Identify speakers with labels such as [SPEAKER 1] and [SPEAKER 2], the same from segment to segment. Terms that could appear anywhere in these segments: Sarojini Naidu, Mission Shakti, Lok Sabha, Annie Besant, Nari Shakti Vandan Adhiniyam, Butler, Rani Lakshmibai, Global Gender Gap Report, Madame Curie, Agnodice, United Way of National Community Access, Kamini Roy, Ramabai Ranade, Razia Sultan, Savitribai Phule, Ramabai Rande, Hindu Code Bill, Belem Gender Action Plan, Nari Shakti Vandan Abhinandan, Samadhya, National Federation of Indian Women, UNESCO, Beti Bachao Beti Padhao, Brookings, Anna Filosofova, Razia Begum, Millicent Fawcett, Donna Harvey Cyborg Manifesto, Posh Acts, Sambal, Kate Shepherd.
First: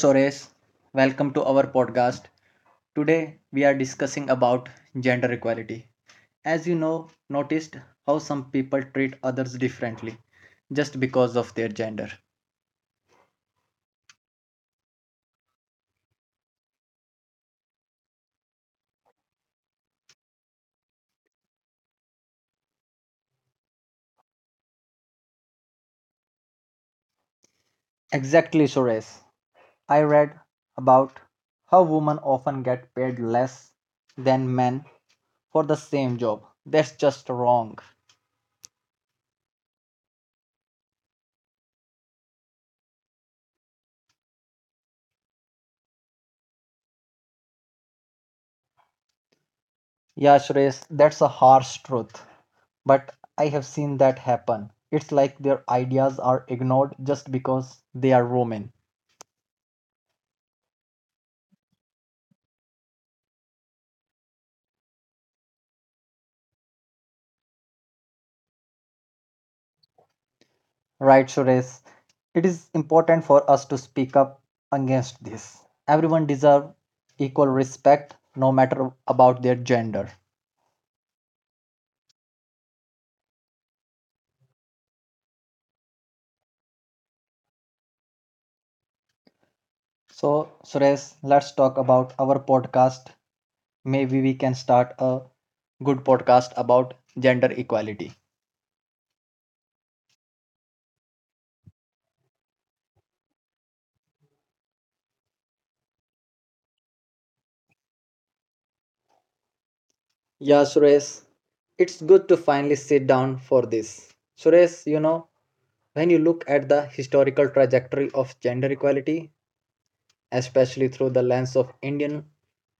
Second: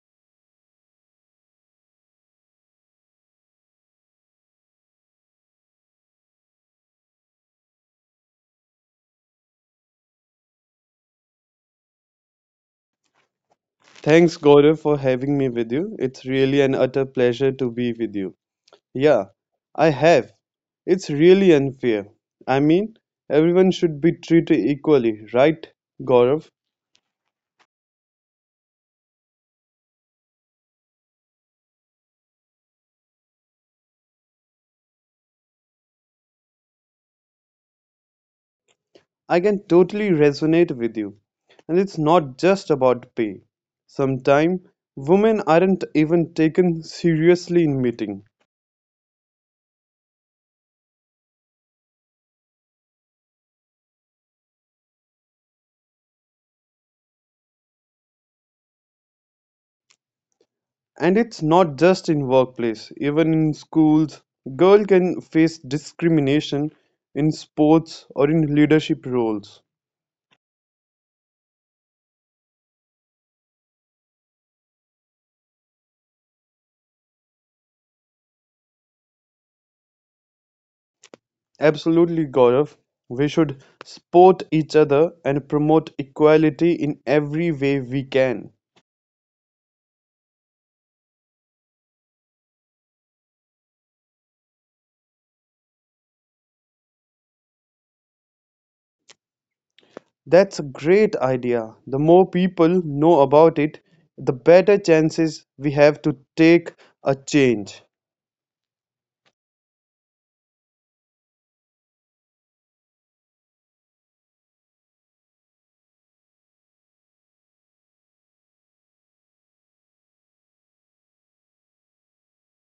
[SPEAKER 1] Sores, welcome to our podcast. Today we are discussing about gender equality. As you know, noticed how some people treat others differently just because of their gender.
[SPEAKER 2] Thanks, Gaurav, for having me with you. It's really an utter pleasure to be with you. Yeah, I have. It's really unfair. I mean, everyone should be treated equally, right, Gaurav?
[SPEAKER 1] Exactly Sores. I read about how women often get paid less than men for the same job. That's just wrong.
[SPEAKER 2] I can totally resonate with you. And it's not just about pay. Sometimes women aren't even taken seriously in meetings.
[SPEAKER 1] Yeah, Sures, that's a harsh truth, but I have seen that happen. It's like their ideas are ignored just because they are women.
[SPEAKER 2] And it's not just in workplace, even in schools, girl can face discrimination in sports or in leadership roles.
[SPEAKER 1] Right, Suresh. It is important for us to speak up against this. Everyone deserves equal respect, no matter about their gender.
[SPEAKER 2] Absolutely, Gaurav. We should support each other and promote equality in every way we can.
[SPEAKER 1] So, Suresh, let's talk about our podcast. Maybe we can start a good podcast about gender equality.
[SPEAKER 2] That's a great idea. The more people know about it, the better chances we have to take a change.
[SPEAKER 1] Yeah, Suresh, it's good to finally sit down for this. Suresh, you know, when you look at the historical trajectory of gender equality, especially through the lens of Indian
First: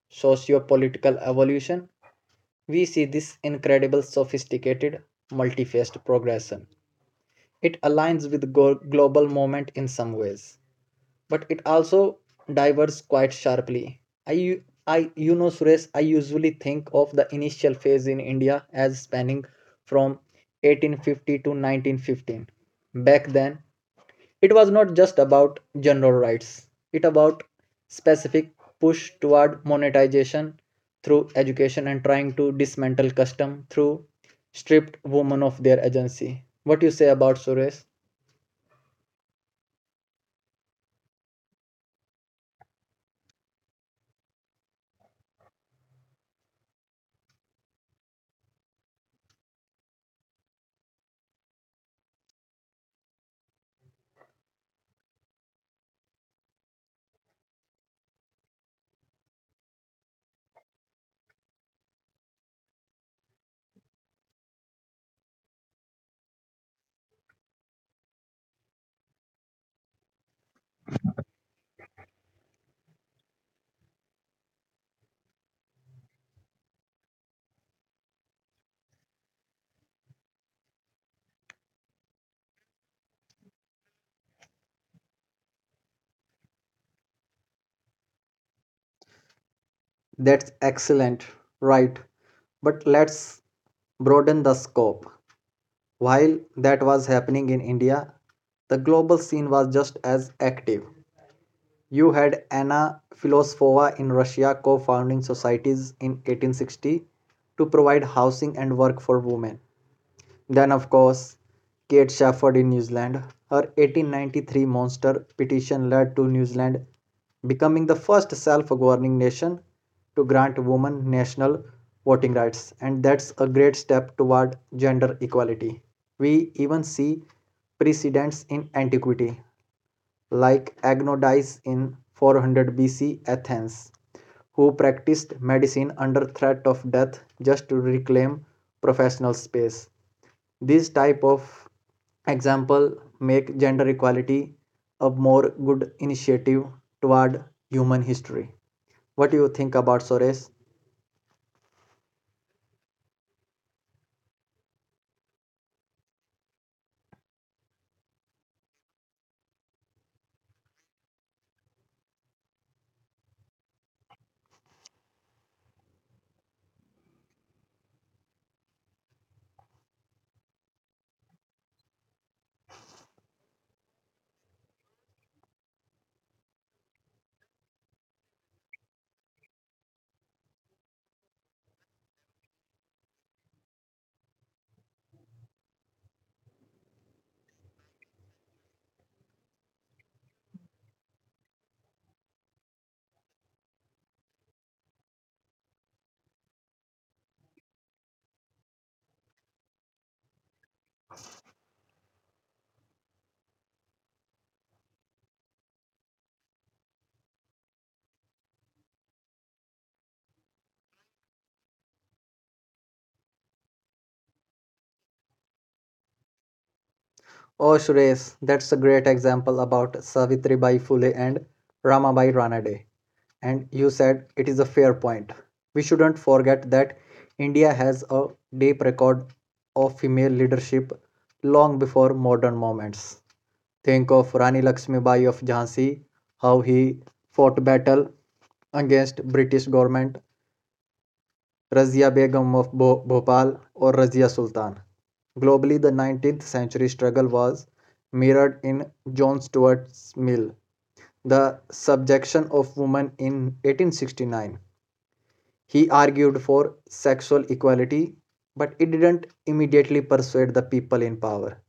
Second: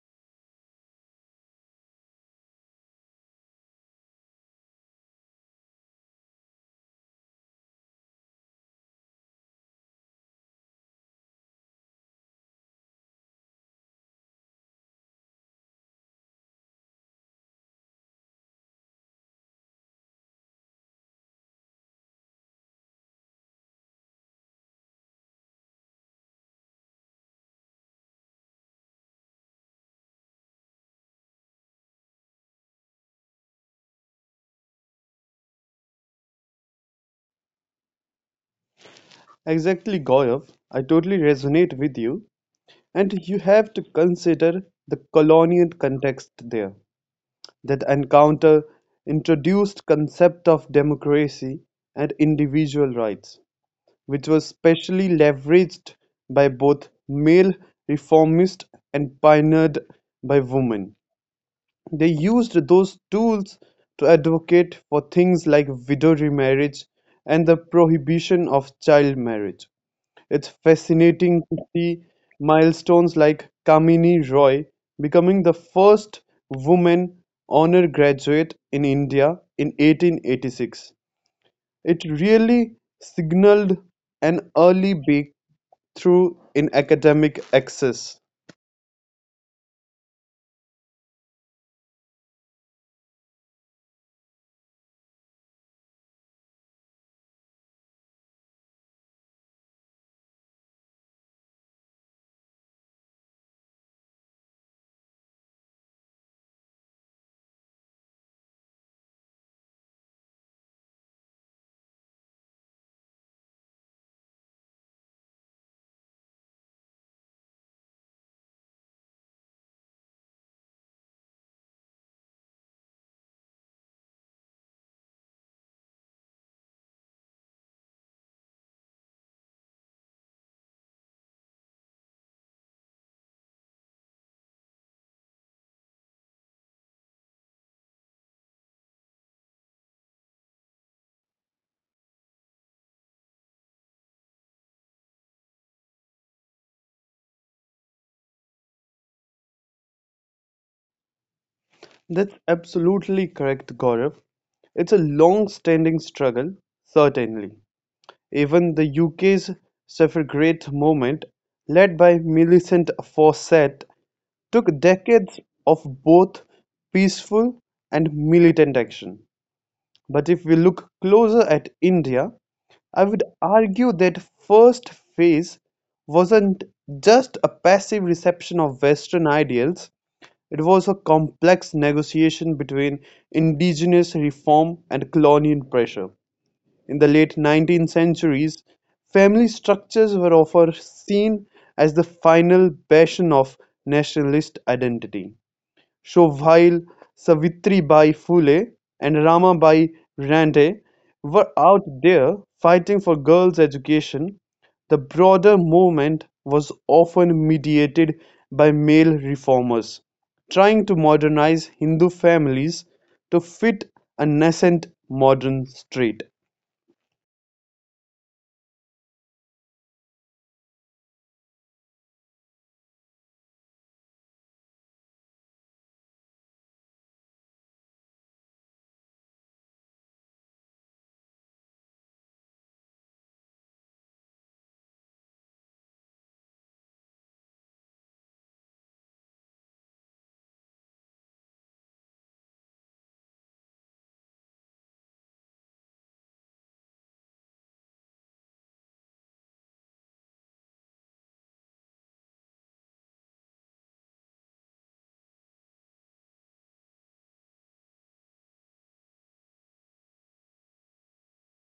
[SPEAKER 1] socio-political evolution, we see this incredible sophisticated multi-faced progression. It aligns with global movement in some ways, but it also diverges quite sharply. You know, Suresh, I usually think of the initial phase in India as spanning from 1850 to 1915. Back then, it was not just about general rights it about specific push toward monetization through education and trying to dismantle custom through stripped women of their agency. What you say about Suresh?
[SPEAKER 2] Exactly, Gaurav. I totally resonate with you. And you have to consider the colonial context there. That encounter introduced concept of democracy and individual rights, which was specially leveraged by both male reformists and pioneered by women. They used those tools to advocate for things like widow remarriage and the prohibition of child marriage. It's fascinating to see milestones like Kamini Roy becoming the first woman honor graduate in India in 1886. It really signaled an early breakthrough in academic access.
[SPEAKER 1] That's excellent, right? But let's broaden the scope. While that was happening in India, the global scene was just as active. You had Anna Filosofova in Russia co-founding societies in 1860 to provide housing and work for women. Then, of course, Kate Shepherd in New Zealand. Her 1893 monster petition led to New Zealand becoming the first self-governing nation to grant women national voting rights, and that's a great step toward gender equality. We even see precedents in antiquity like Agnodice in 400 BC Athens, who practiced medicine under threat of death just to reclaim professional space. This type of example make gender equality a more good initiative toward human history. What do you think about Suresh?
[SPEAKER 2] That's absolutely correct, Gaurav. It's a long standing struggle, certainly. Even the UK's suffragette movement, led by Millicent Fawcett, took decades of both peaceful and militant action. But if we look closer at India, I would argue that first phase wasn't just a passive reception of Western ideals, it was a complex negotiation between indigenous reform and colonial pressure. In the late 19th centuries, family structures were often seen as the final bastion of nationalist identity. Sohail Savitribai Phule and Ramabai Rande were out there fighting for girls' education, the broader movement was often mediated by male reformers trying to modernize Hindu families to fit a nascent modern street.
[SPEAKER 1] Oh, Suresh, that's a great example about Savitri Bai Phule and Ramabai Ranade, and you said it is a fair point. We shouldn't forget that India has a deep record of female leadership long before modern moments. Think of Rani Lakshmibai of Jhansi, how he fought battle against British government, Razia Begum of Bhopal or Razia Sultan. Globally, the 19th century struggle was mirrored in John Stuart Mill, the subjection of women in 1869. He argued for sexual equality, but it didn't immediately persuade the people in power,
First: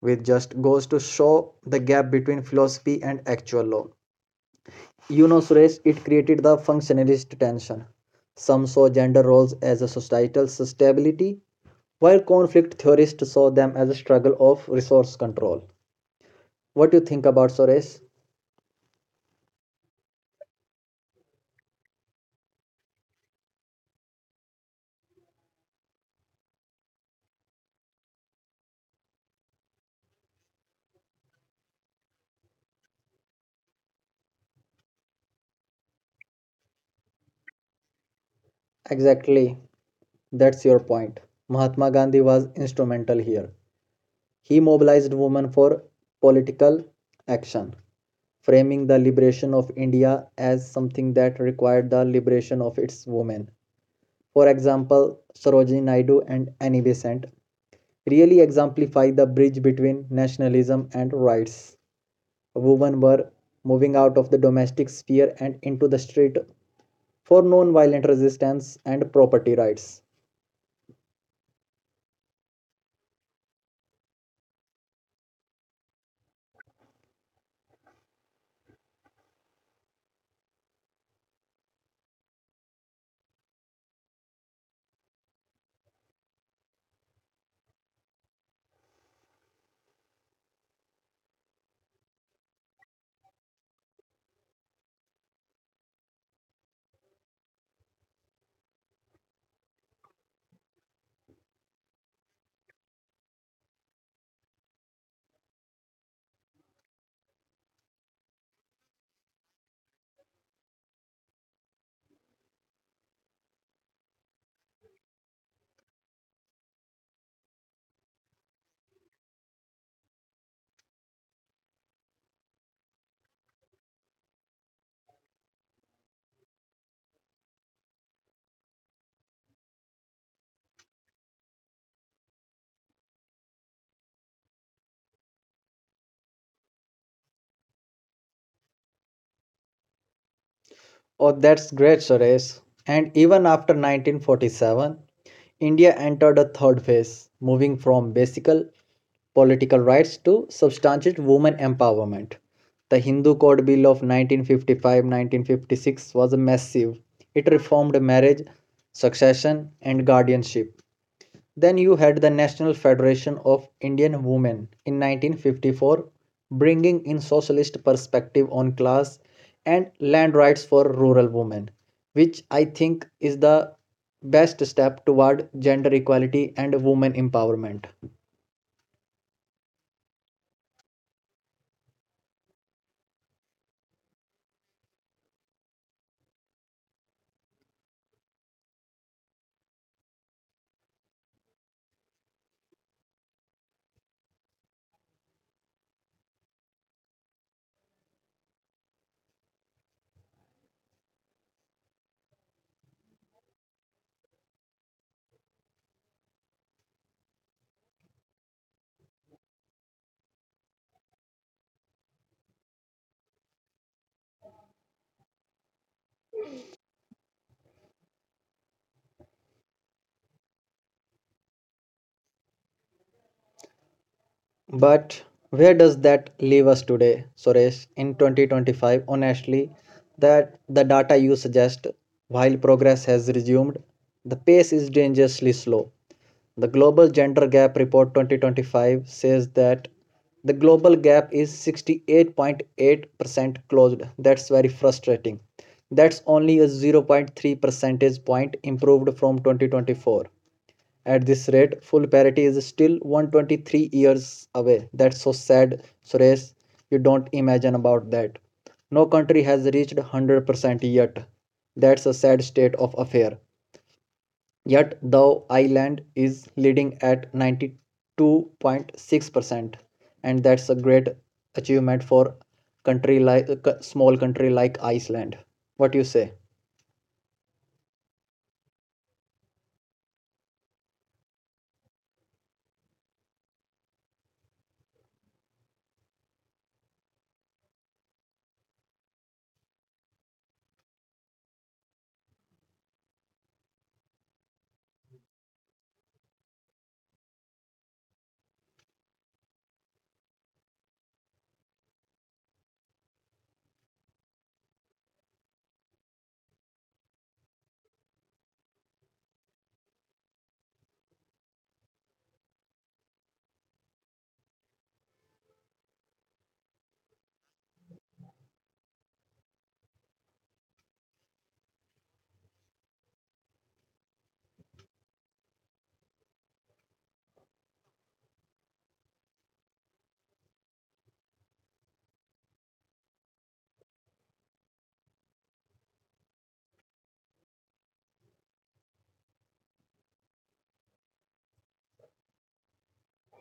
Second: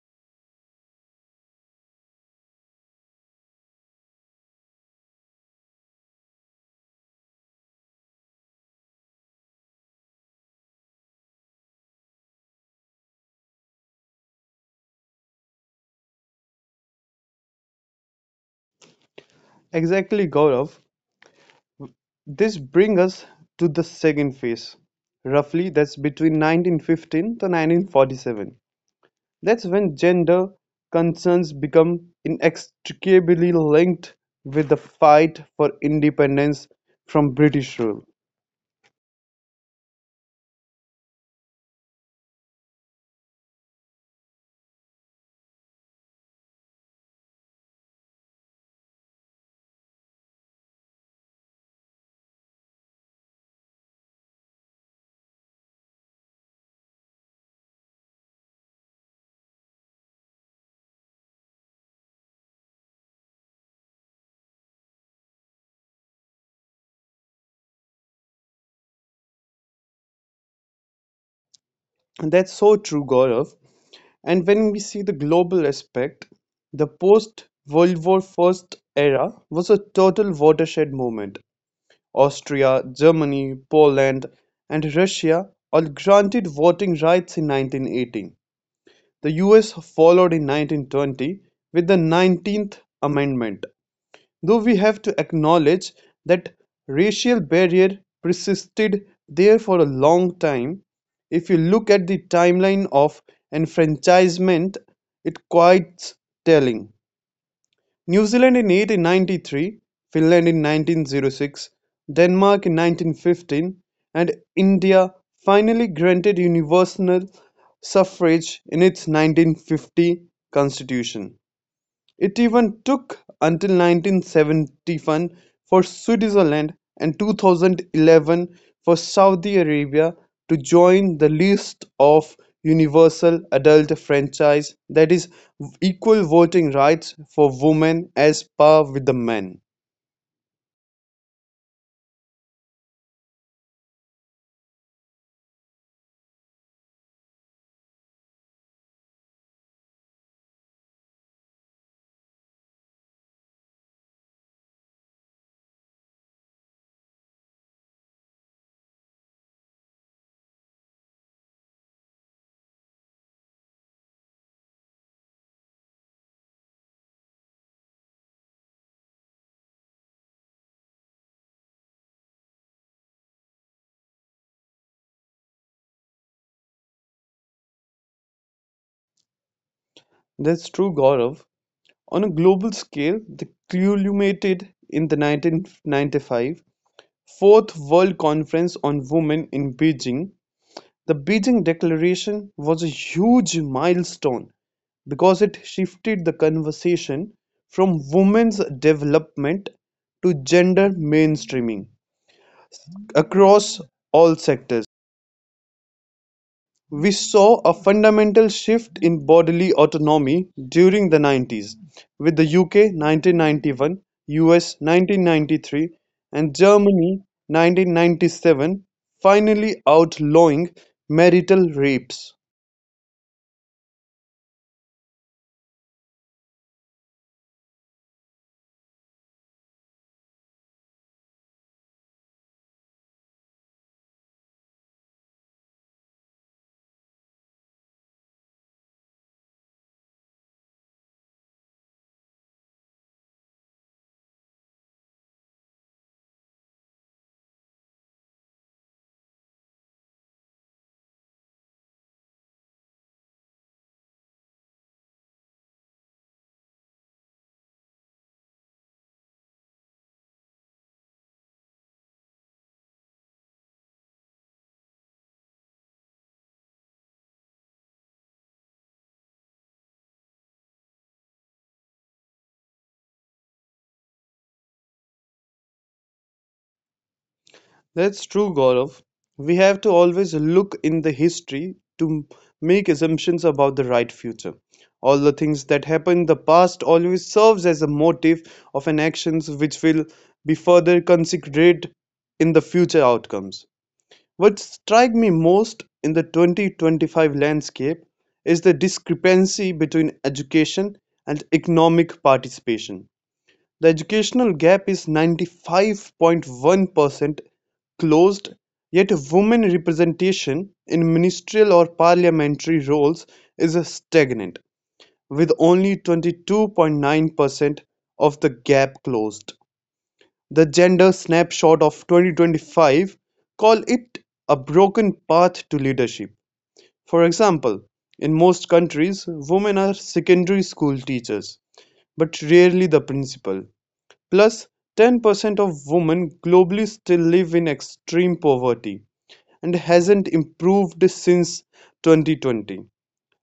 [SPEAKER 1] which just goes to show the gap between philosophy and actual law. You know, Suresh, it created the functionalist tension. Some saw gender roles as a societal stability, while conflict theorists saw them as a struggle of resource control. What do you think about Suresh?
[SPEAKER 2] Exactly, Gaurav. This brings us to the second phase, roughly that's between 1915 to 1947. That's when gender concerns become inextricably linked with the fight for independence from British rule.
[SPEAKER 1] Exactly, that's your point. Mahatma Gandhi was instrumental here. He mobilized women for political action, framing the liberation of India as something that required the liberation of its women. For example, Sarojini Naidu and Annie Besant really exemplify the bridge between nationalism and rights. Women were moving out of the domestic sphere and into the street for non violent resistance and property rights.
[SPEAKER 2] And that's so true, Gaurav. And when we see the global aspect, the post World War First era was a total watershed moment. Austria, Germany, Poland, and Russia all granted voting rights in 1918. The US followed in 1920 with the 19th Amendment. Though we have to acknowledge that racial barrier persisted there for a long time, if you look at the timeline of enfranchisement, it's quite telling. New Zealand in 1893, Finland in 1906, Denmark in 1915, and India finally granted universal suffrage in its 1950 constitution. It even took until 1971 for Switzerland and 2011 for Saudi Arabia to join the list of universal adult franchise, that is equal voting rights for women as par with the men.
[SPEAKER 1] Oh, that's great, Suresh. And even after 1947, India entered a third phase, moving from basic political rights to substantial women empowerment. The Hindu Code Bill of 1955, 1956 was a massive. It reformed marriage, succession, and guardianship. Then you had the National Federation of Indian Women in 1954, bringing in socialist perspective on class and land rights for rural women, which I think is the best step toward gender equality and women empowerment.
[SPEAKER 2] That's true, Gaurav. On a global scale, the culminated in the 1995 Fourth World Conference on Women in Beijing. The Beijing Declaration was a huge milestone because it shifted the conversation from women's development to gender mainstreaming across all sectors. We saw a fundamental shift in bodily autonomy during the 90s, with the UK 1991, US 1993, and Germany 1997 finally outlawing marital rapes.
[SPEAKER 1] But where does that leave us today, Suresh, in 2025? Honestly, that the data you suggest, while progress has resumed, the pace is dangerously slow. The Global Gender Gap Report 2025 says that the global gap is 68.8% closed. That's very frustrating. That's only a zero point 0.3 percentage point improved from 2024. At this rate, full parity is still 123 years away. That's so sad, Suresh. You don't imagine about that. No country has reached 100% yet. That's a sad state of affair. Yet, the island is leading at 92.6%, and that's a great achievement for country like a small country like Iceland. What you say?
[SPEAKER 2] That's true, Gaurav. We have to always look in the history to make assumptions about the right future. All the things that happen in the past always serves as a motive of an actions which will be further considered in the future outcomes. What strike me most in the 2025 landscape is the discrepancy between education and economic participation. The educational gap is 95. 1% closed, yet women representation in ministerial or parliamentary roles is stagnant, with only 22. 9% of the gap closed. The gender snapshot of 2025 call it a broken path to leadership. For example, in most countries, women are secondary school teachers, but rarely the principal. Plus, 10% of women globally still live in extreme poverty, and hasn't improved since 2020.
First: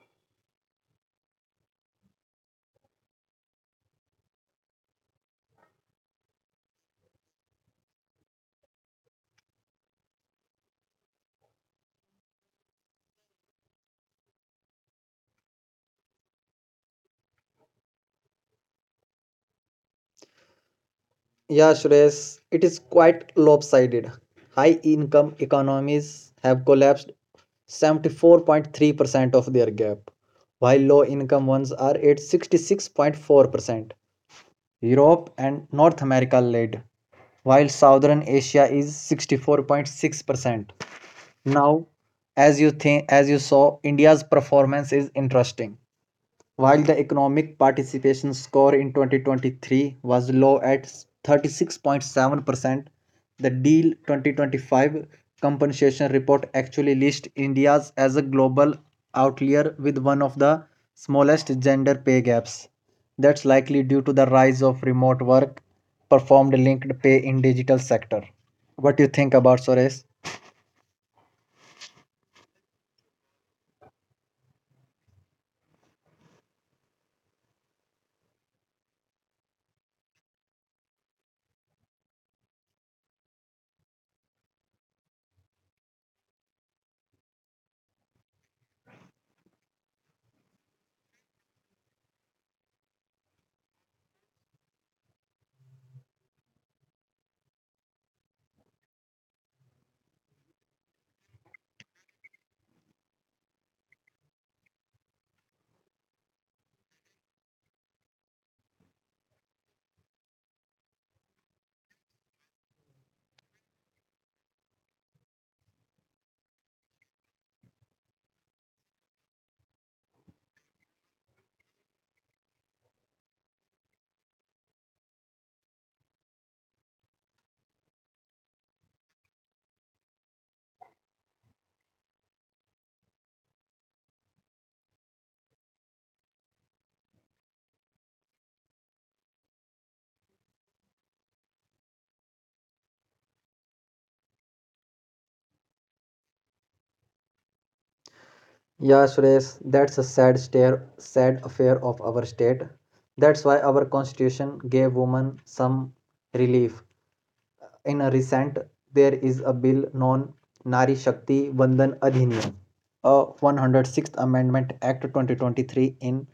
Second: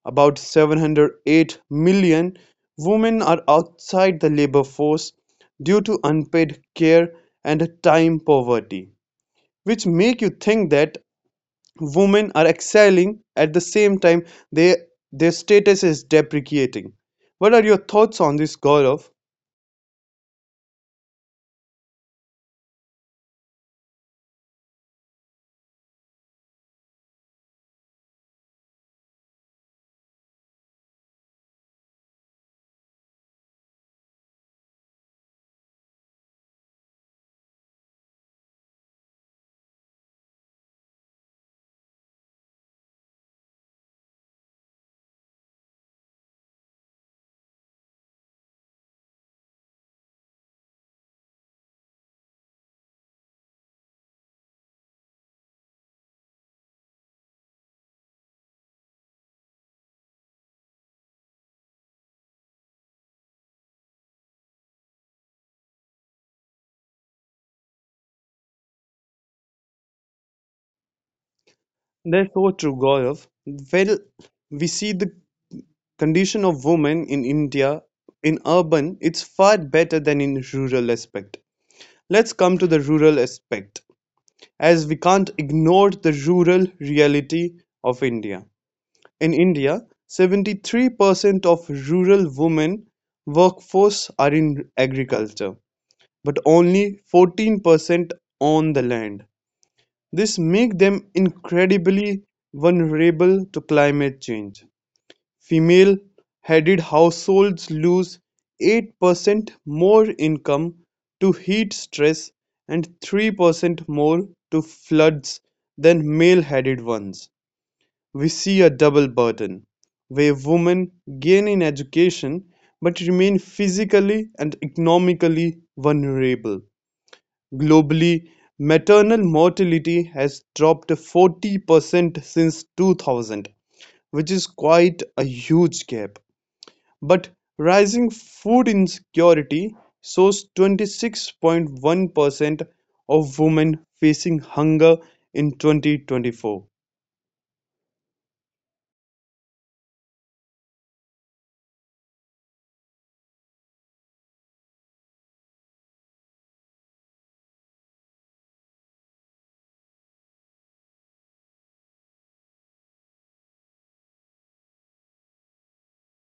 [SPEAKER 2] About 708 million women are outside the labor force due to unpaid care and time poverty, which make you think that women are excelling at the same time they, their status is depreciating. What are your thoughts on this, Gaurav?
[SPEAKER 1] Yeah, Suresh, it is quite lopsided. High income economies have collapsed 74.3% of their gap, while low income ones are at 66.4%. Europe and North America led, while Southern Asia is 64.6%. Now, as you think, as you saw, India's performance is interesting. While the economic participation score in 2023 was low at 36.7%, the Deal 2025 compensation report actually lists India as a global outlier with one of the smallest gender pay gaps. That's likely due to the rise of remote work performed linked pay in digital sector. What do you think about Suresh?
[SPEAKER 2] Therefore, to Gaurav. Well, we see the condition of women in India in urban, it's far better than in rural aspect. Let's come to the rural aspect, as we can't ignore the rural reality of India. In India, 73% of rural women workforce are in agriculture, but only 14% on the land. This makes them incredibly vulnerable to climate change. Female-headed households lose 8% more income to heat stress and 3% more to floods than male-headed ones. We see a double burden, where women gain in education but remain physically and economically vulnerable. Globally, maternal mortality has dropped 40% since 2000, which is quite a huge gap. But rising food insecurity shows 26. 1% of women facing hunger in 2024.
[SPEAKER 1] Yeah, Suresh, that's a sad stare, sad affair of our state. That's why our constitution gave women some relief. In a recent, there is a bill known Nari Shakti Vandan Adhiniyam, a 106th Amendment Act 2023 in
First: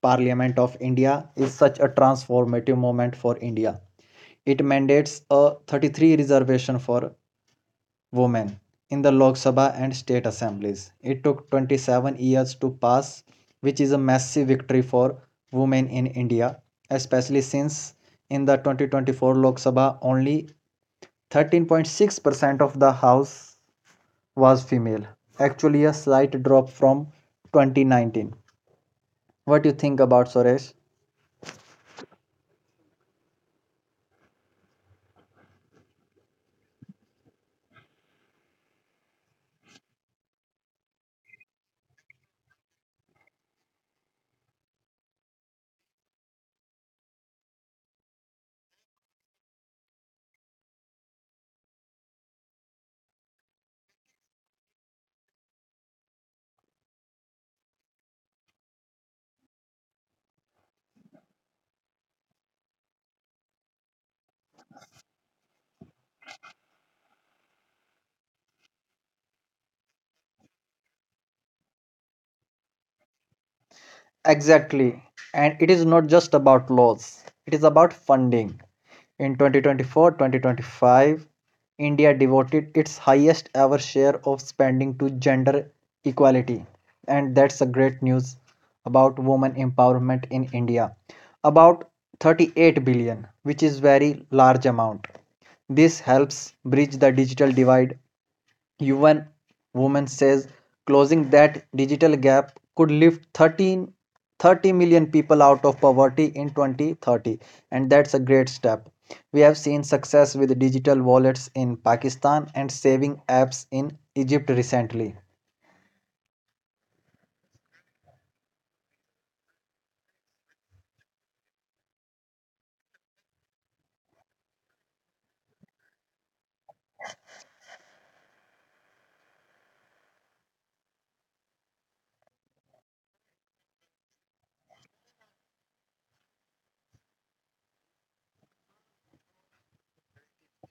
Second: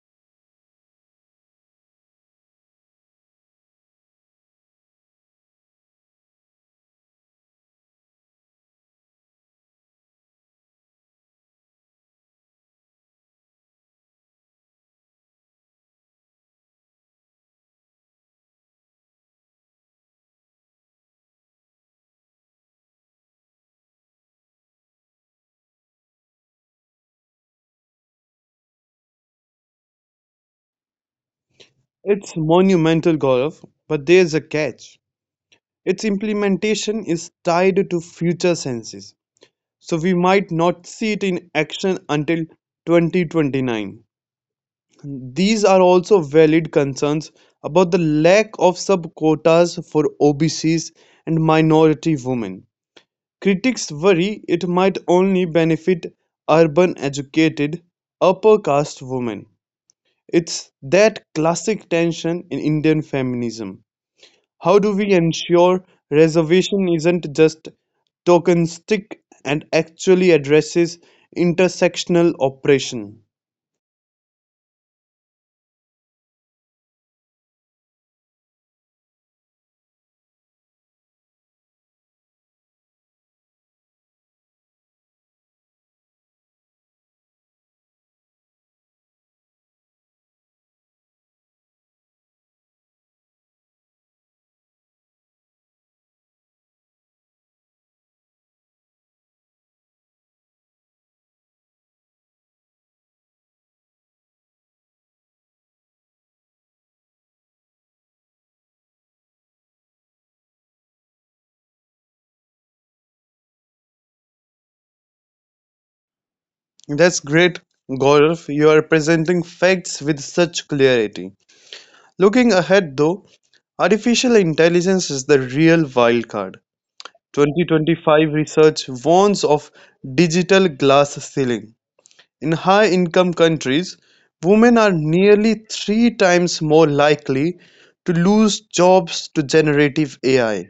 [SPEAKER 1] Parliament of India is such a transformative moment for India. It mandates a 33 reservation for women in the Lok Sabha and state assemblies. It took 27 years to pass, which is a massive victory for women in India, especially since in the 2024 Lok Sabha only 13.6% of the house was female. Actually, a slight drop from 2019. What do you think about Suresh?
[SPEAKER 2] It's monumental, Gaurav, but there's a catch. Its implementation is tied to future census, so we might not see it in action until 2029. These are also valid concerns about the lack of sub quotas for OBCs and minority women. Critics worry it might only benefit urban educated, upper-caste women; it's that classic tension in Indian feminism: how do we ensure reservation isn't just tokenistic and actually addresses intersectional oppression?
[SPEAKER 1] Exactly. And it is not just about laws, it is about funding. In 2024, 2025, India devoted its highest ever share of spending to gender equality. And that's a great news about women empowerment in India. About 38 billion, which is very large amount. This helps bridge the digital divide. UN Women says closing that digital gap could lift 13, 30 million people out of poverty in 2030, and that's a great step. We have seen success with digital wallets in Pakistan and saving apps in Egypt recently.
[SPEAKER 2] That's great, Gaurav. You are presenting facts with such clarity. Looking ahead, though, artificial intelligence is the real wild card. 2025 research warns of digital glass ceiling. In high income countries, women are nearly three times more likely to lose jobs to generative AI.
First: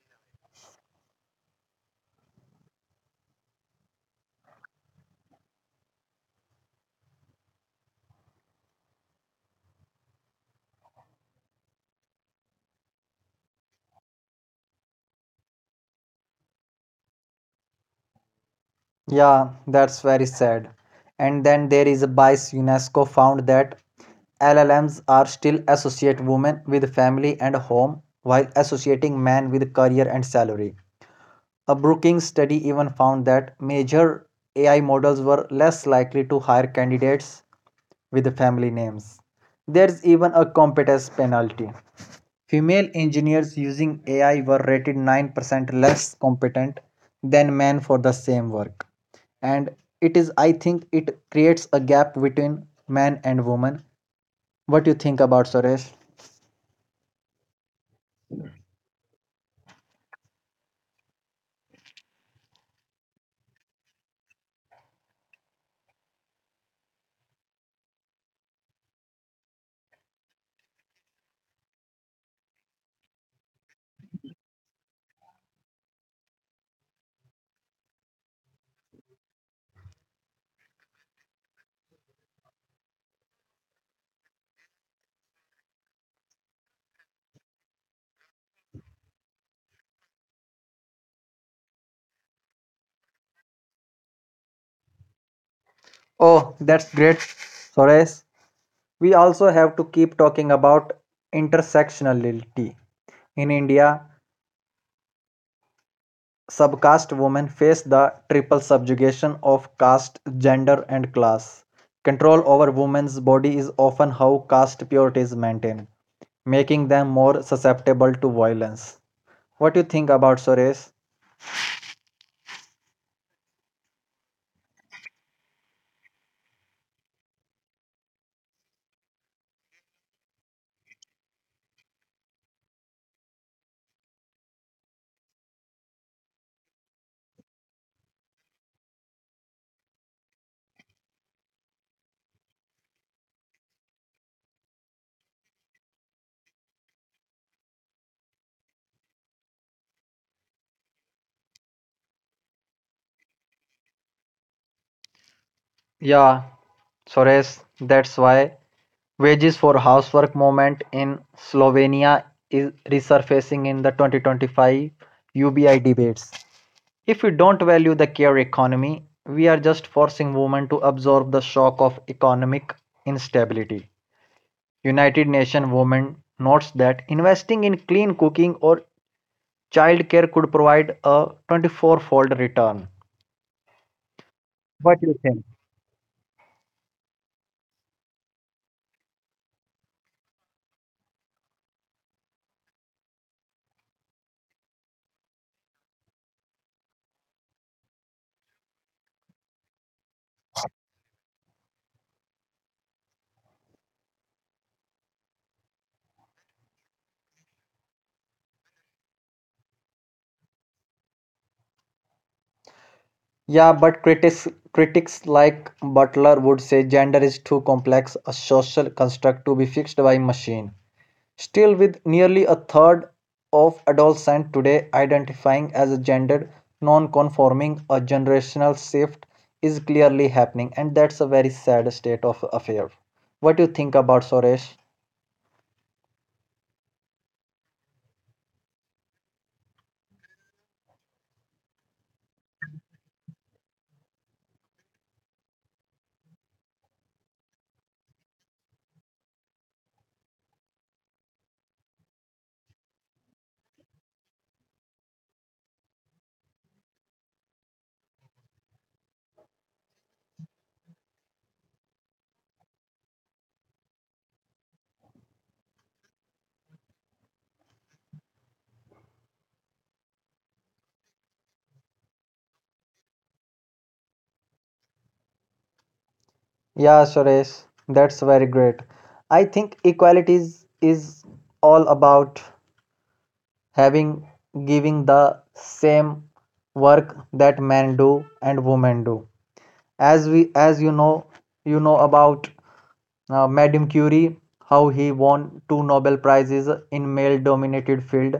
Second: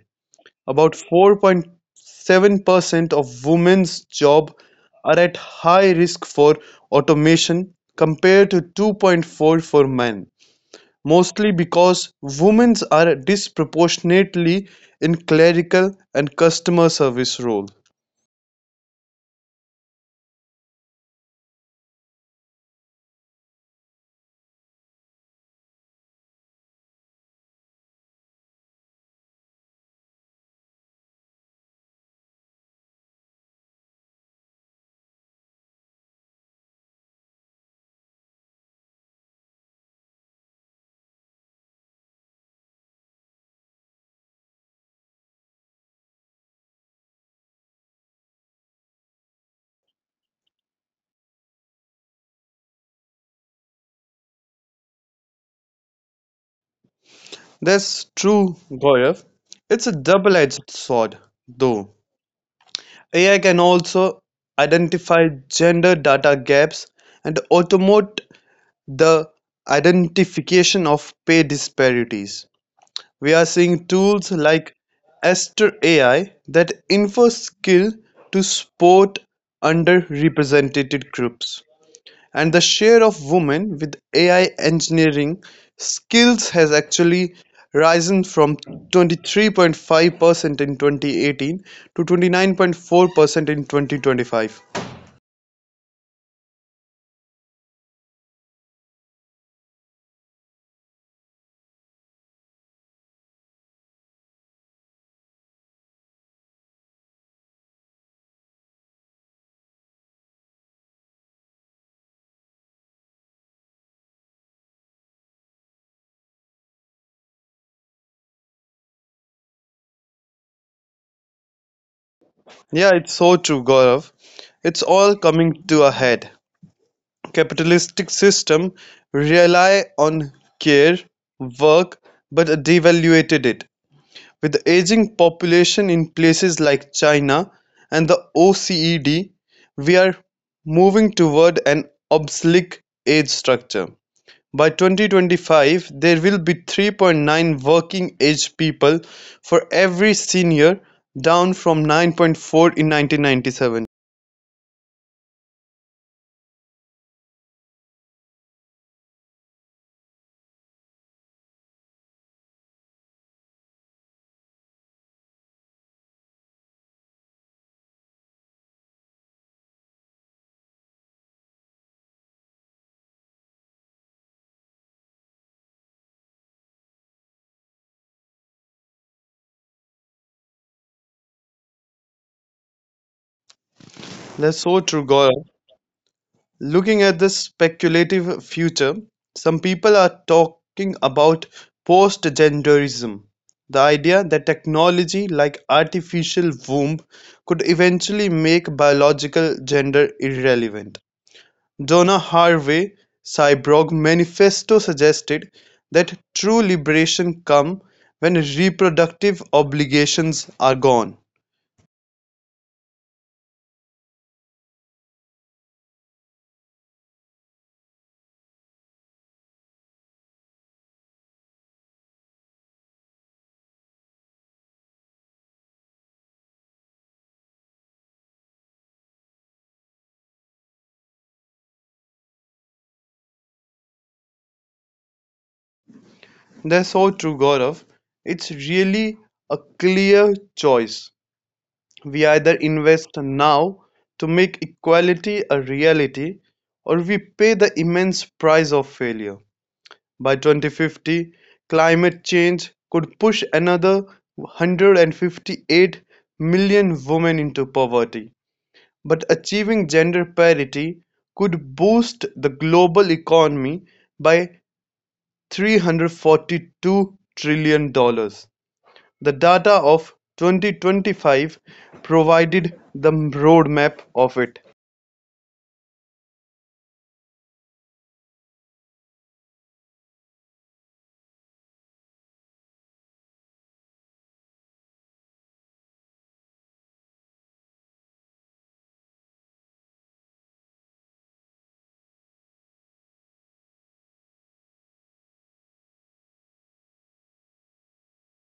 [SPEAKER 2] About 4.7% of women's jobs are at high risk for automation compared to 2.4 for men, mostly because women are disproportionately in clerical and customer service roles.
[SPEAKER 1] Yeah, that's very sad. And then there is a bias. UNESCO found that LLMs are still associate women with family and home while associating men with career and salary. A Brookings study even found that major AI models were less likely to hire candidates with family names. There's even a competence penalty. Female engineers using AI were rated 9% less competent than men for the same work. And it is, I think, it creates a gap between men and women. What do you think about Suresh?
[SPEAKER 2] That's true, Gaurav. It's a double-edged sword, though. AI can also identify gender data gaps and automate the identification of pay disparities. We are seeing tools like Esther AI that infer skill to support underrepresented groups. And the share of women with AI engineering skills has actually risen from 23.5% in 2018 to 29.4% in 2025.
[SPEAKER 1] Oh, that's great, Suresh. We also have to keep talking about intersectionality. In India, subcaste women face the triple subjugation of caste, gender, and class. Control over women's body is often how caste purity is maintained, making them more susceptible to violence. What do you think about Suresh?
[SPEAKER 2] Yeah, it's so true, Gaurav. It's all coming to a head. Capitalistic system rely on care, work, but devaluated it. With the ageing population in places like China and the OECD, we are moving toward an obsolete age structure. By 2025, there will be 3.9 working age people for every senior, down from 9.4 in 1997.
[SPEAKER 1] Yeah, Suresh, that's why wages for housework movement in Slovenia is resurfacing in the 2025 UBI debates. If we don't value the care economy, we are just forcing women to absorb the shock of economic instability. United Nations Women notes that investing in clean cooking or childcare could provide a 24-fold return.
[SPEAKER 2] That's so
[SPEAKER 1] What
[SPEAKER 2] true,
[SPEAKER 1] do you
[SPEAKER 2] Gaurav.
[SPEAKER 1] think?
[SPEAKER 2] Looking at this speculative future, some people are talking about postgenderism, the idea that technology like artificial womb could eventually make biological gender irrelevant. Donna Harvey Cyborg Manifesto suggested that true liberation comes when reproductive obligations are gone.
[SPEAKER 1] Yeah, but critics like Butler would say gender is too complex a social construct to be fixed by machine. Still, with nearly a third of adolescents today identifying as gender non-conforming, a generational shift is clearly happening, and that's a very sad state of affair. What do you think about Suresh?
[SPEAKER 2] That's so true, Gaurav. It's really a clear choice. We either invest now to make equality a reality, or we pay the immense price of failure. By 2050, climate change could push another 158 million women into poverty. But achieving gender parity could boost the global economy by $342 trillion dollars. The data of 2025 provided the roadmap of it.
[SPEAKER 1] Yeah, Suresh, that's very great. I think equality is all about having giving the same work that men do and women do. As we as you know about Madame Curie, how he won two Nobel Prizes in male-dominated field.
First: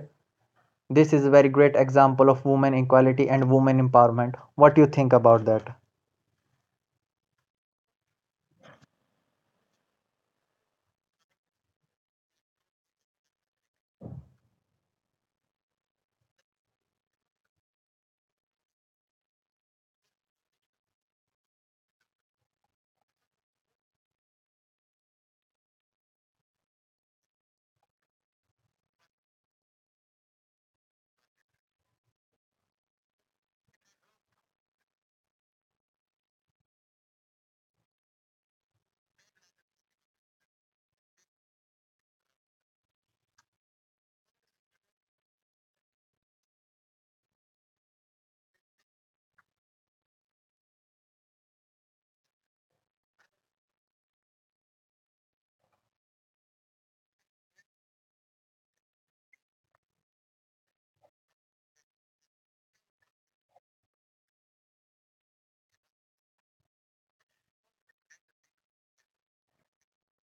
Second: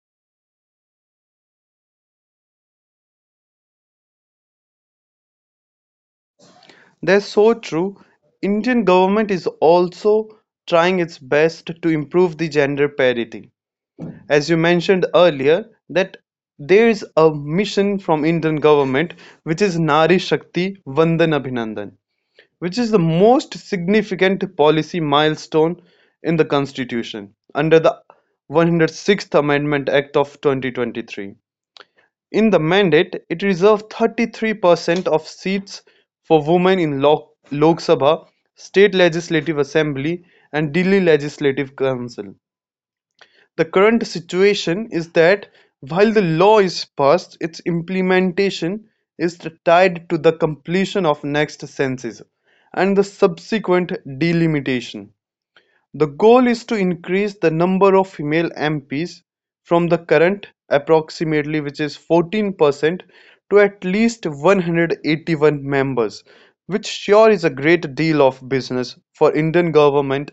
[SPEAKER 1] This is a very great example of women equality and women empowerment. What do you think about that?
[SPEAKER 2] That's so true. Indian government is also trying its best to improve the gender parity. As you mentioned earlier, that there is a mission from Indian government which is Nari Shakti Vandan Abhinandan, which is the most significant policy milestone in the constitution under the 106th Amendment Act of 2023. In the mandate, it reserved 33% of seats for women in Lok Sabha, state legislative assembly and Delhi Legislative Council. The current situation is that while the law is passed, its implementation is tied to the completion of next census and the subsequent delimitation. The goal is to increase the number of female MPs from the current approximately which is 14% to at least 181 members, which sure is a great deal of business for Indian government.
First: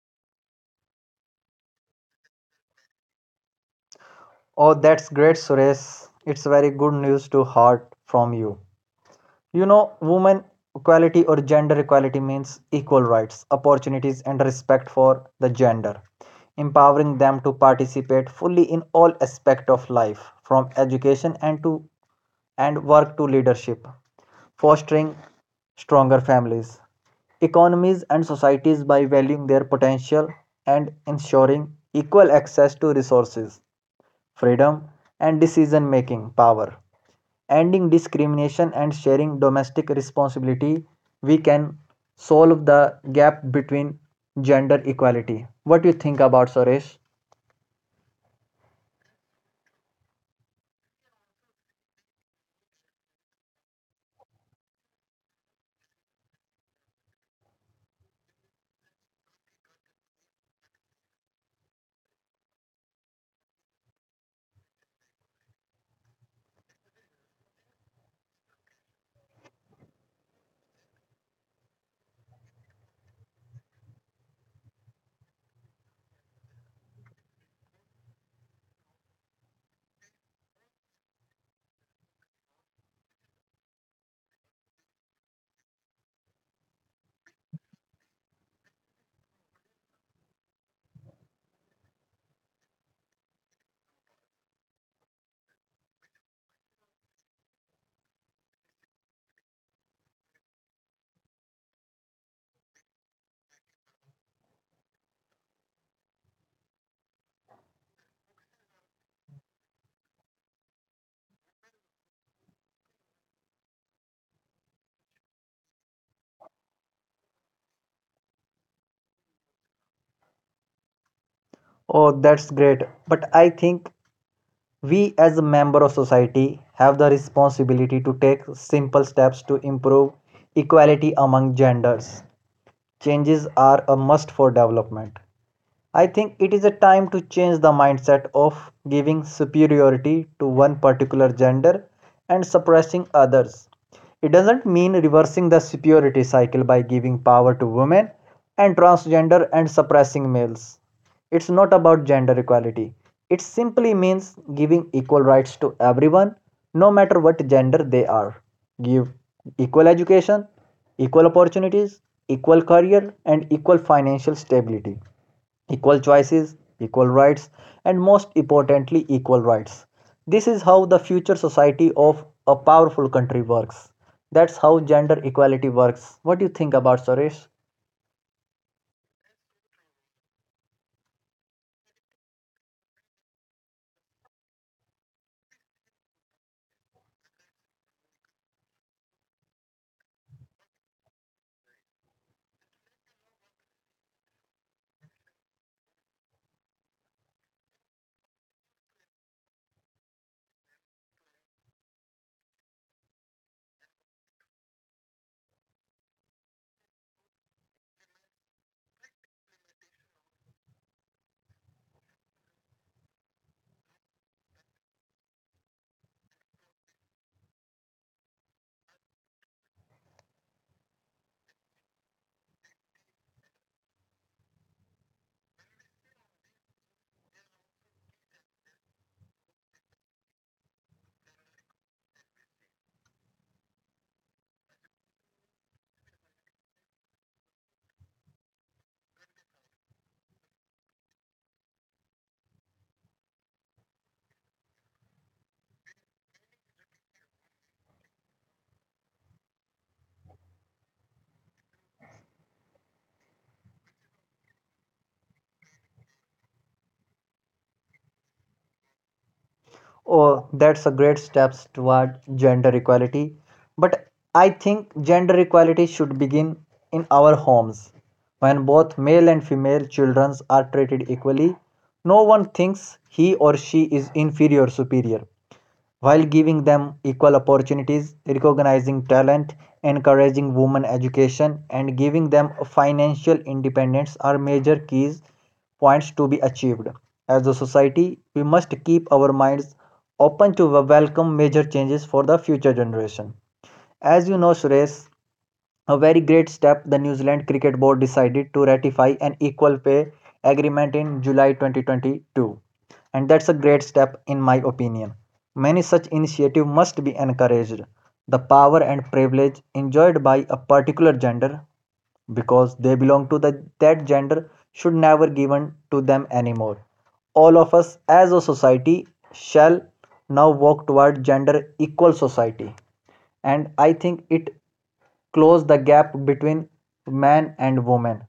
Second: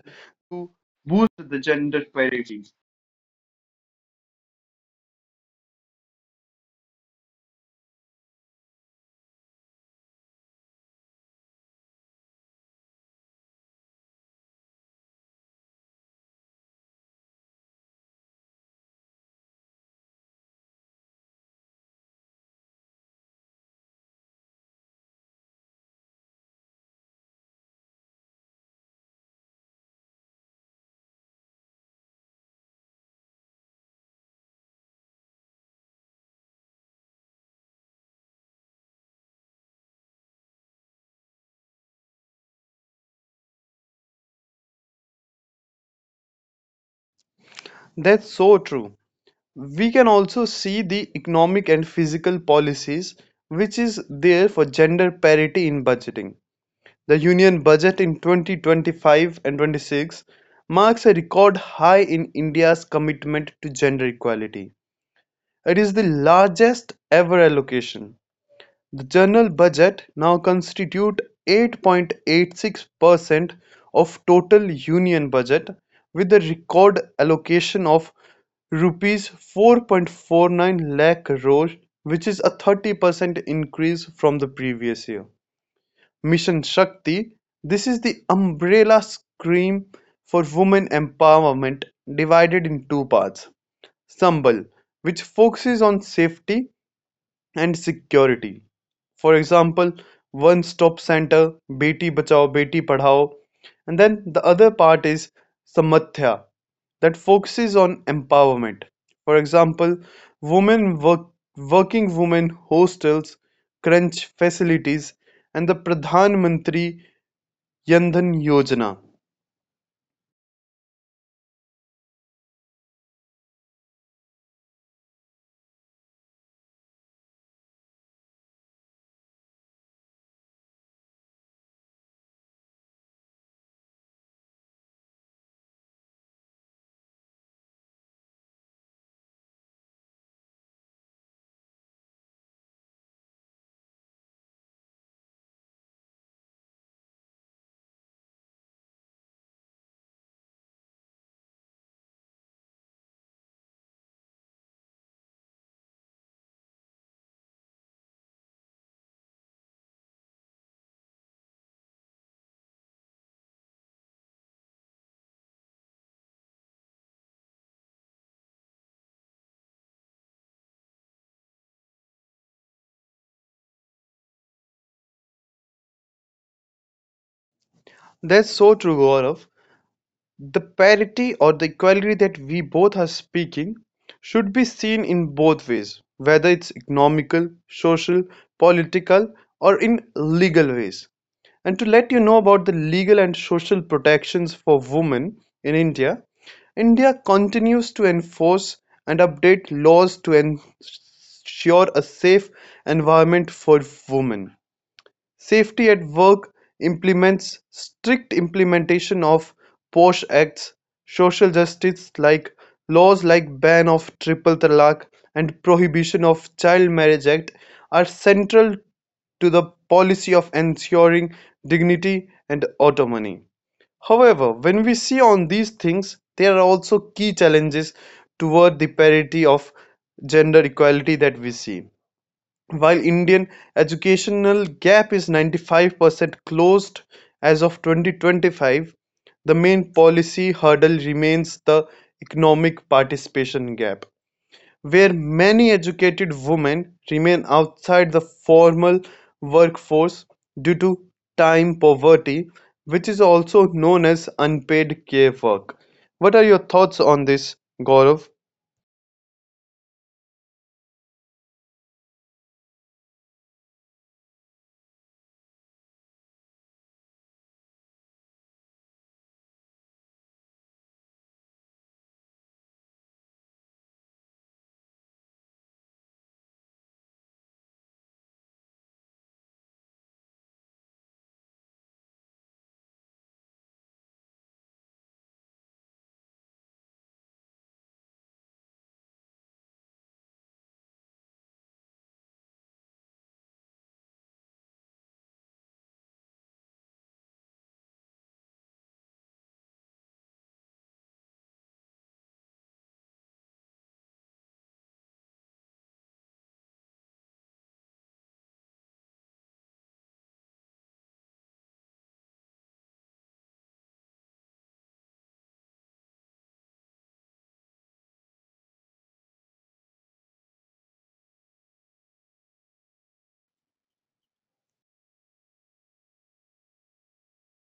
[SPEAKER 1] Oh, that's great, Suresh. It's very good news to heart from you. You know, women equality or gender equality means equal rights, opportunities, and respect for the gender, empowering them to participate fully in all aspects of life, from education and to and work to leadership, fostering stronger families, economies, and societies by valuing their potential and ensuring equal access to resources freedom, and decision making power. Ending discrimination and sharing domestic responsibility, we can solve the gap between gender equality. What do you think about Suresh?
[SPEAKER 2] That's so true. We can also see the economic and physical policies which is there for gender parity in budgeting. The union budget in 2025 and 26 marks a record high in India's commitment to gender equality. It is the largest ever allocation. The general budget now constitutes 8.86% of total union budget with a record allocation of rupees 4.49 lakh crore, which is a 30% increase from the previous year. Mission Shakti, this is the umbrella scheme for women empowerment divided in two parts: Sambal, which focuses on safety and security. For example, one stop center, Beti Bachao, Beti Padhao, and then the other part is samadhya, that focuses on empowerment. For example, women work, working women hostels, crunch facilities, and the Pradhan Mantri Yandhan Yojana.
[SPEAKER 1] Oh, that's great. But I think we as a member of society have the responsibility to take simple steps to improve equality among genders. Changes are a must for development. I think it is a time to change the mindset of giving superiority to one particular gender and suppressing others. It doesn't mean reversing the superiority cycle by giving power to women and transgender and suppressing males. It's not about gender equality. It simply means giving equal rights to everyone, no matter what gender they are. Give equal education, equal opportunities, equal career, and equal financial stability equal choices, equal rights, and most importantly, equal rights. This is how the future society of a powerful country works. That's how gender equality works. What do you think about Suresh?
[SPEAKER 2] That's so true, Gaurav. The parity or the equality that we both are speaking should be seen in both ways, whether it's economical, social, political, or in legal ways. And to let you know about the legal and social protections for women in India, India continues to enforce and update laws to ensure a safe environment for women. Safety at Work implements strict implementation of Posh Acts, social justice like laws like ban of triple talaq and prohibition of child marriage act are central to the policy of ensuring dignity and autonomy. However, when we see on these things, there are also key challenges toward the parity of gender equality that we see. While Indian educational gap is 95% closed as of 2025, the main policy hurdle remains the economic participation gap, where many educated women remain outside the formal workforce due to time poverty, which is also known as unpaid care work. What are your thoughts on this, Gaurav?
[SPEAKER 1] Oh, that's a great steps toward gender equality. But I think gender equality should begin in our homes. When both male and female children are treated equally, no one thinks he or she is inferior or superior. While giving them equal opportunities, recognizing talent, encouraging women education, and giving them financial independence are major keys points to be achieved. As a society, we must keep our minds open to welcome major changes for the future generation. As you know, Suresh, a very great step, the New Zealand Cricket Board decided to ratify an equal pay agreement in July 2022, and that's a great step in my opinion. Many such initiatives must be encouraged. The power and privilege enjoyed by a particular gender because they belong to that gender should never be given to them anymore. All of us as a society shall now walk toward gender equal society, and I think it close the gap between man and woman.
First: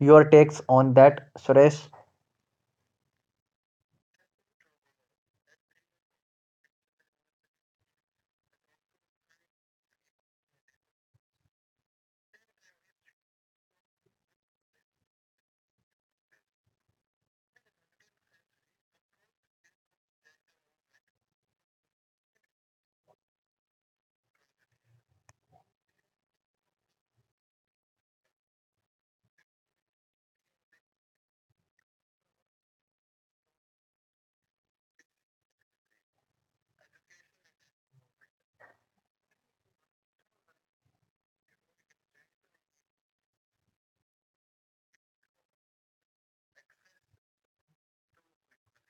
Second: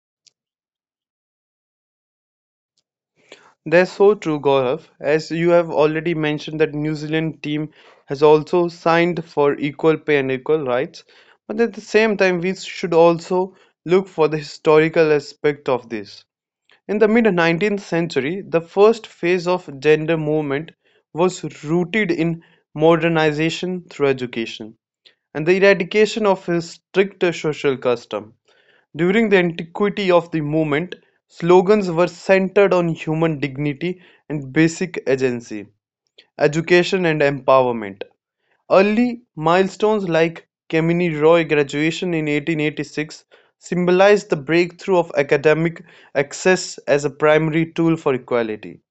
[SPEAKER 1] Your takes on that, Suresh?
[SPEAKER 2] That's so true, Gaurav. As you have already mentioned, that New Zealand team has also signed for equal pay and equal rights. But at the same time, we should also look for the historical aspect of this. In the mid 19th century, the first phase of gender movement was rooted in modernization through education and the eradication of a stricter social custom. During the antiquity of the movement, slogans were centered on human dignity and basic agency, education and empowerment. Early milestones like Kemeny Roy graduation in 1886 symbolized the breakthrough of academic access as a primary tool for equality.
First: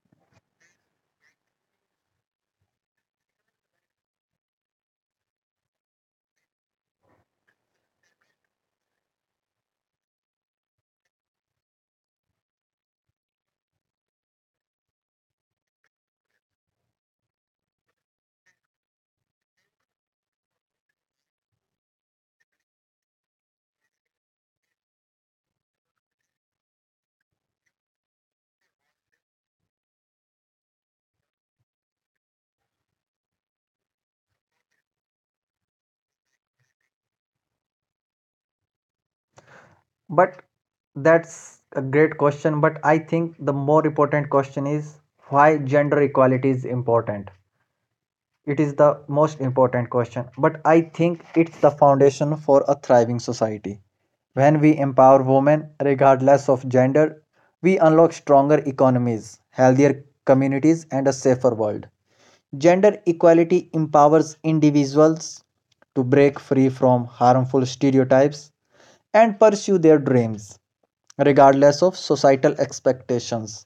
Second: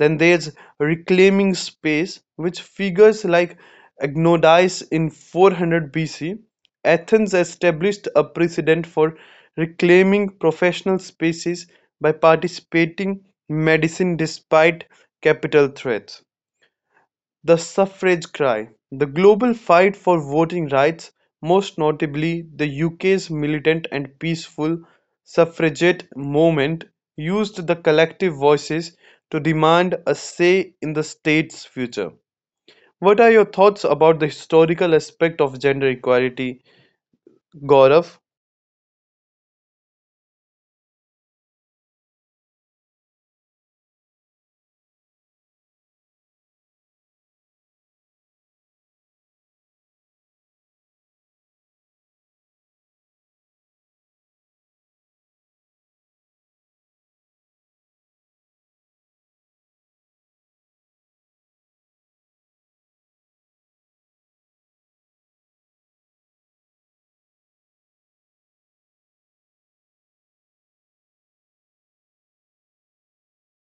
[SPEAKER 2] Then there's reclaiming space, which figures like Agnodice in 400 BC. Athens established a precedent for reclaiming professional spaces by participating medicine despite capital threats. The suffrage cry, the global fight for voting rights, most notably the UK's militant and peaceful suffragette movement, used the collective voices to demand a say in the state's future. What are your thoughts about the historical aspect of gender equality, Gaurav?
[SPEAKER 1] But that's a great question. But I think the more important question is why gender equality is important. It is the most important question. But I think it's the foundation for a thriving society. When we empower women, regardless of gender, we unlock stronger economies, healthier communities, and a safer world. Gender equality empowers individuals to break free from harmful stereotypes and pursue their dreams, regardless of societal expectations.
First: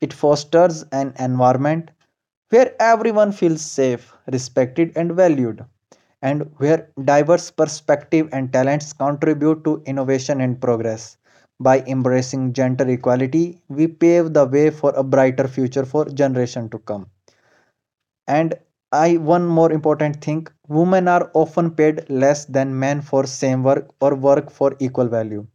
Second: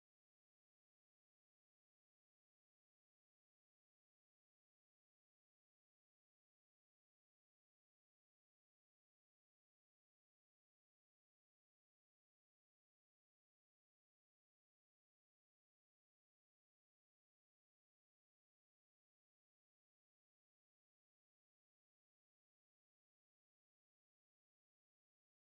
[SPEAKER 1] It fosters an environment where everyone feels safe, respected, and valued, and where diverse perspectives and talents contribute to innovation and progress. By embracing gender equality, we pave the way for a brighter future for generations to come. And I one more important thing, women are often paid less than men for same work or work for equal value.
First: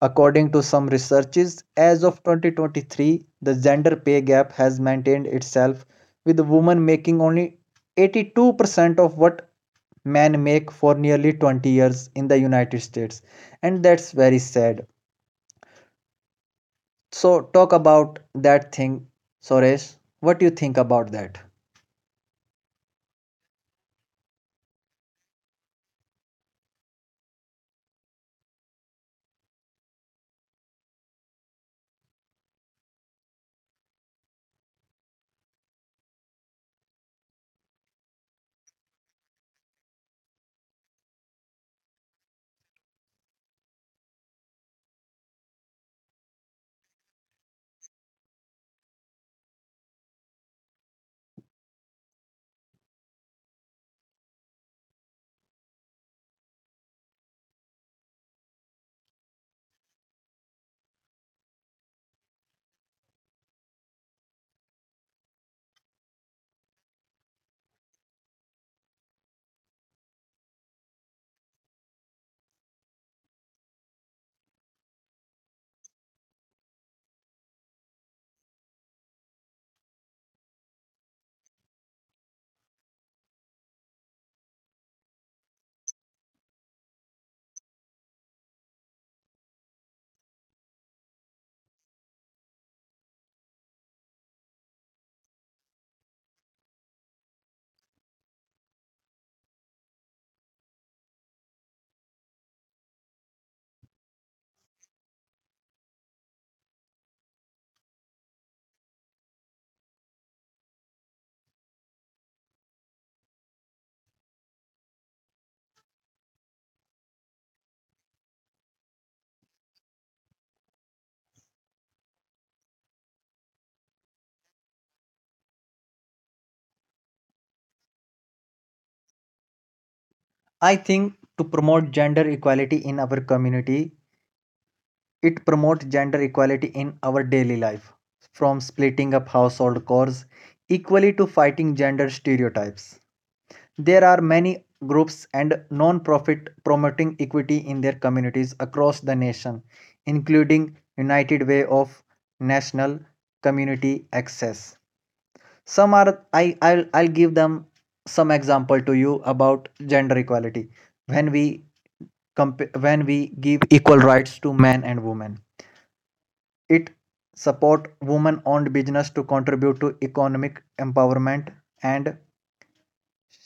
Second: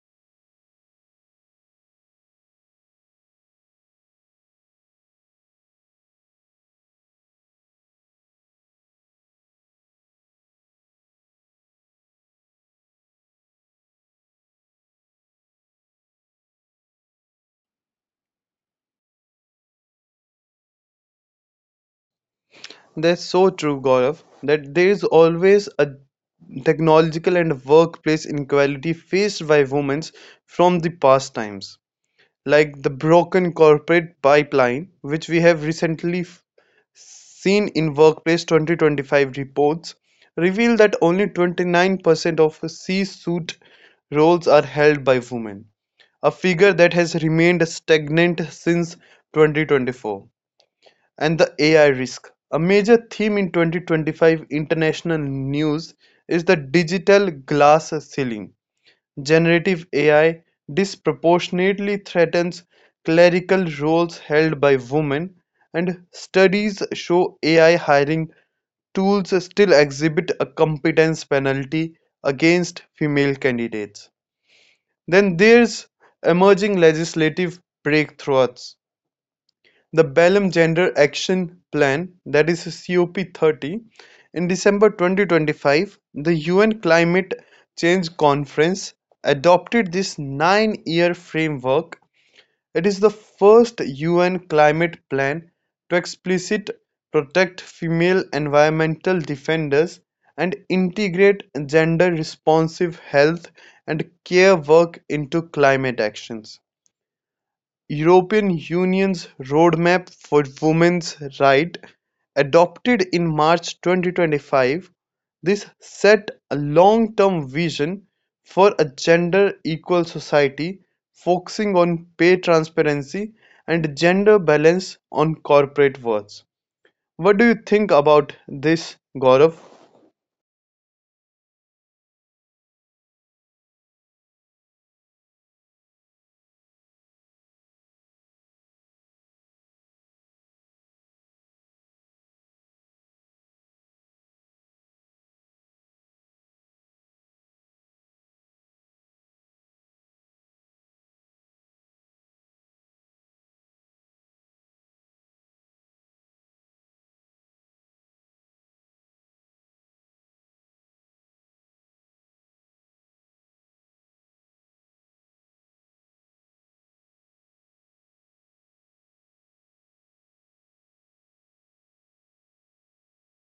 [SPEAKER 1] According to some researches, as of 2023, the gender pay gap has maintained itself with women making only 82% of what men make for nearly 20 years in the United States, and that's very sad. So talk about that thing, Suresh. What do you think about that?
[SPEAKER 2] That's so true, Gaurav, that there is always a technological and workplace inequality faced by women from the past times, like the broken corporate pipeline, which we have recently seen in Workplace 2025 reports, reveal that only 29% of C-suite roles are held by women, a figure that has remained stagnant since 2024. And the AI risk. A major theme in 2025 international news is the digital glass ceiling. Generative AI disproportionately threatens clerical roles held by women, and studies show AI hiring tools still exhibit a competence penalty against female candidates. Then there's emerging legislative breakthroughs. The Belem Gender Action Plan, that is CoP-30, in December 2025, the UN Climate Change Conference adopted this nine-year framework. It is the first UN climate plan to explicitly protect female environmental defenders and integrate gender-responsive health and care work into climate actions. European Union's Roadmap for Women's Rights, adopted in March 2025, this set a long-term vision for a gender-equal society focusing on pay transparency and gender balance on corporate boards. What do you think about this, Gaurav?
[SPEAKER 1] I think to promote gender equality in our community, it promotes gender equality in our daily life, from splitting up household chores equally to fighting gender stereotypes. There are many groups and non-profit promoting equity in their communities across the nation, including United Way of National Community Access. Some are I'll give them some example to you about gender equality when we when we give equal rights to men and women, it support women owned business to contribute to economic empowerment, and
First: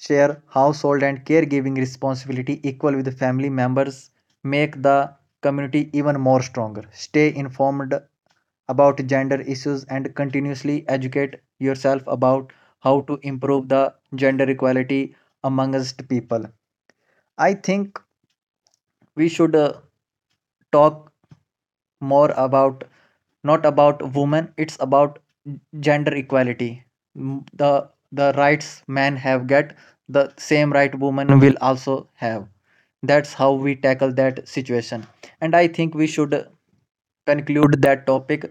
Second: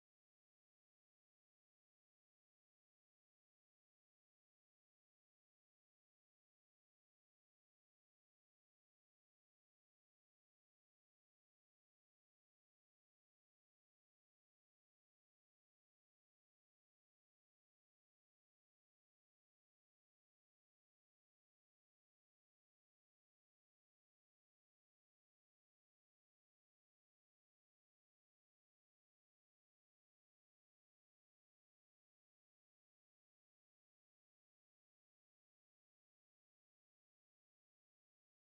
[SPEAKER 1] share household and caregiving responsibility equal with family members, make the community even more stronger, stay informed about gender issues, and continuously educate yourself about how to improve the gender equality amongst people. I think we should talk more about not about women, it's about gender equality. M- the the rights men have get, the same right women will also have. That's how we tackle that situation, and I think we should conclude that topic.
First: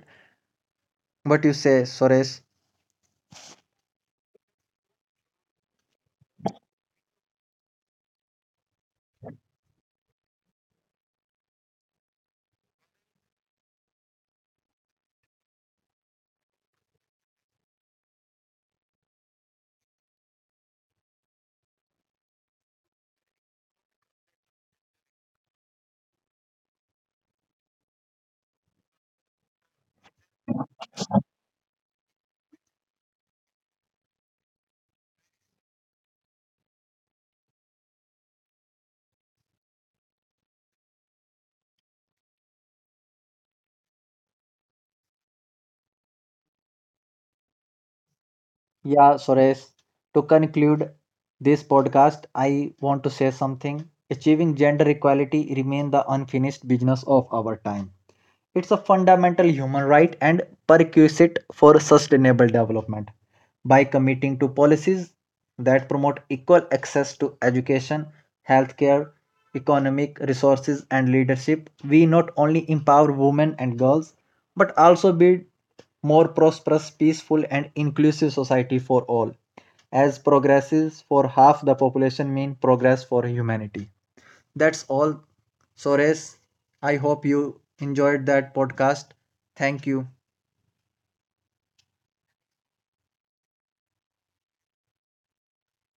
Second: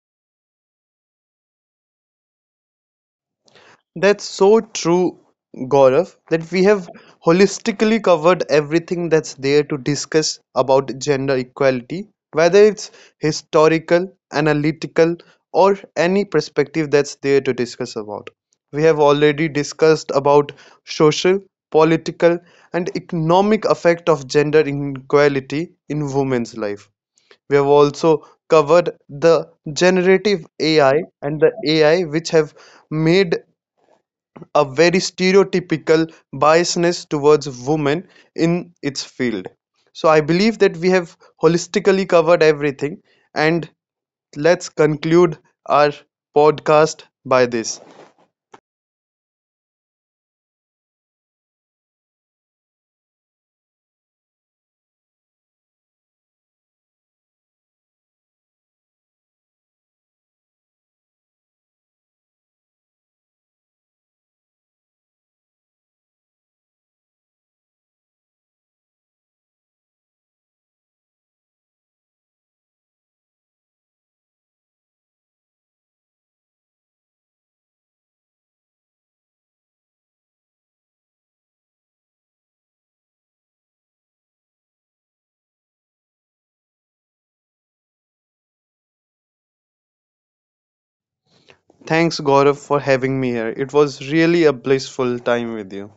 [SPEAKER 1] What you say, Suresh?
[SPEAKER 2] That's so true, Gaurav, that we have holistically covered everything that's there to discuss about gender equality, whether it's historical, analytical, or any perspective that's there to discuss about. We have already discussed about social, political, and economic effect of gender inequality in women's life. We have also covered the generative AI and the AI which have made a very stereotypical biasness towards women in its field. So I believe that we have holistically covered everything and let's conclude our podcast by this.
[SPEAKER 1] Yeah, Suresh, to conclude this podcast, I want to say something. Achieving gender equality remain the unfinished business of our time. It's a fundamental human right and prerequisite for sustainable development. By committing to policies that promote equal access to education, healthcare, economic resources, and leadership, we not only empower women and girls but also build more prosperous, peaceful, and inclusive society for all. As progresses for half the population mean progress for humanity. That's all, Sores. I hope you enjoyed that podcast. Thank you.
[SPEAKER 2] Thanks, Gaurav, for having me here. It was really a blissful time with you.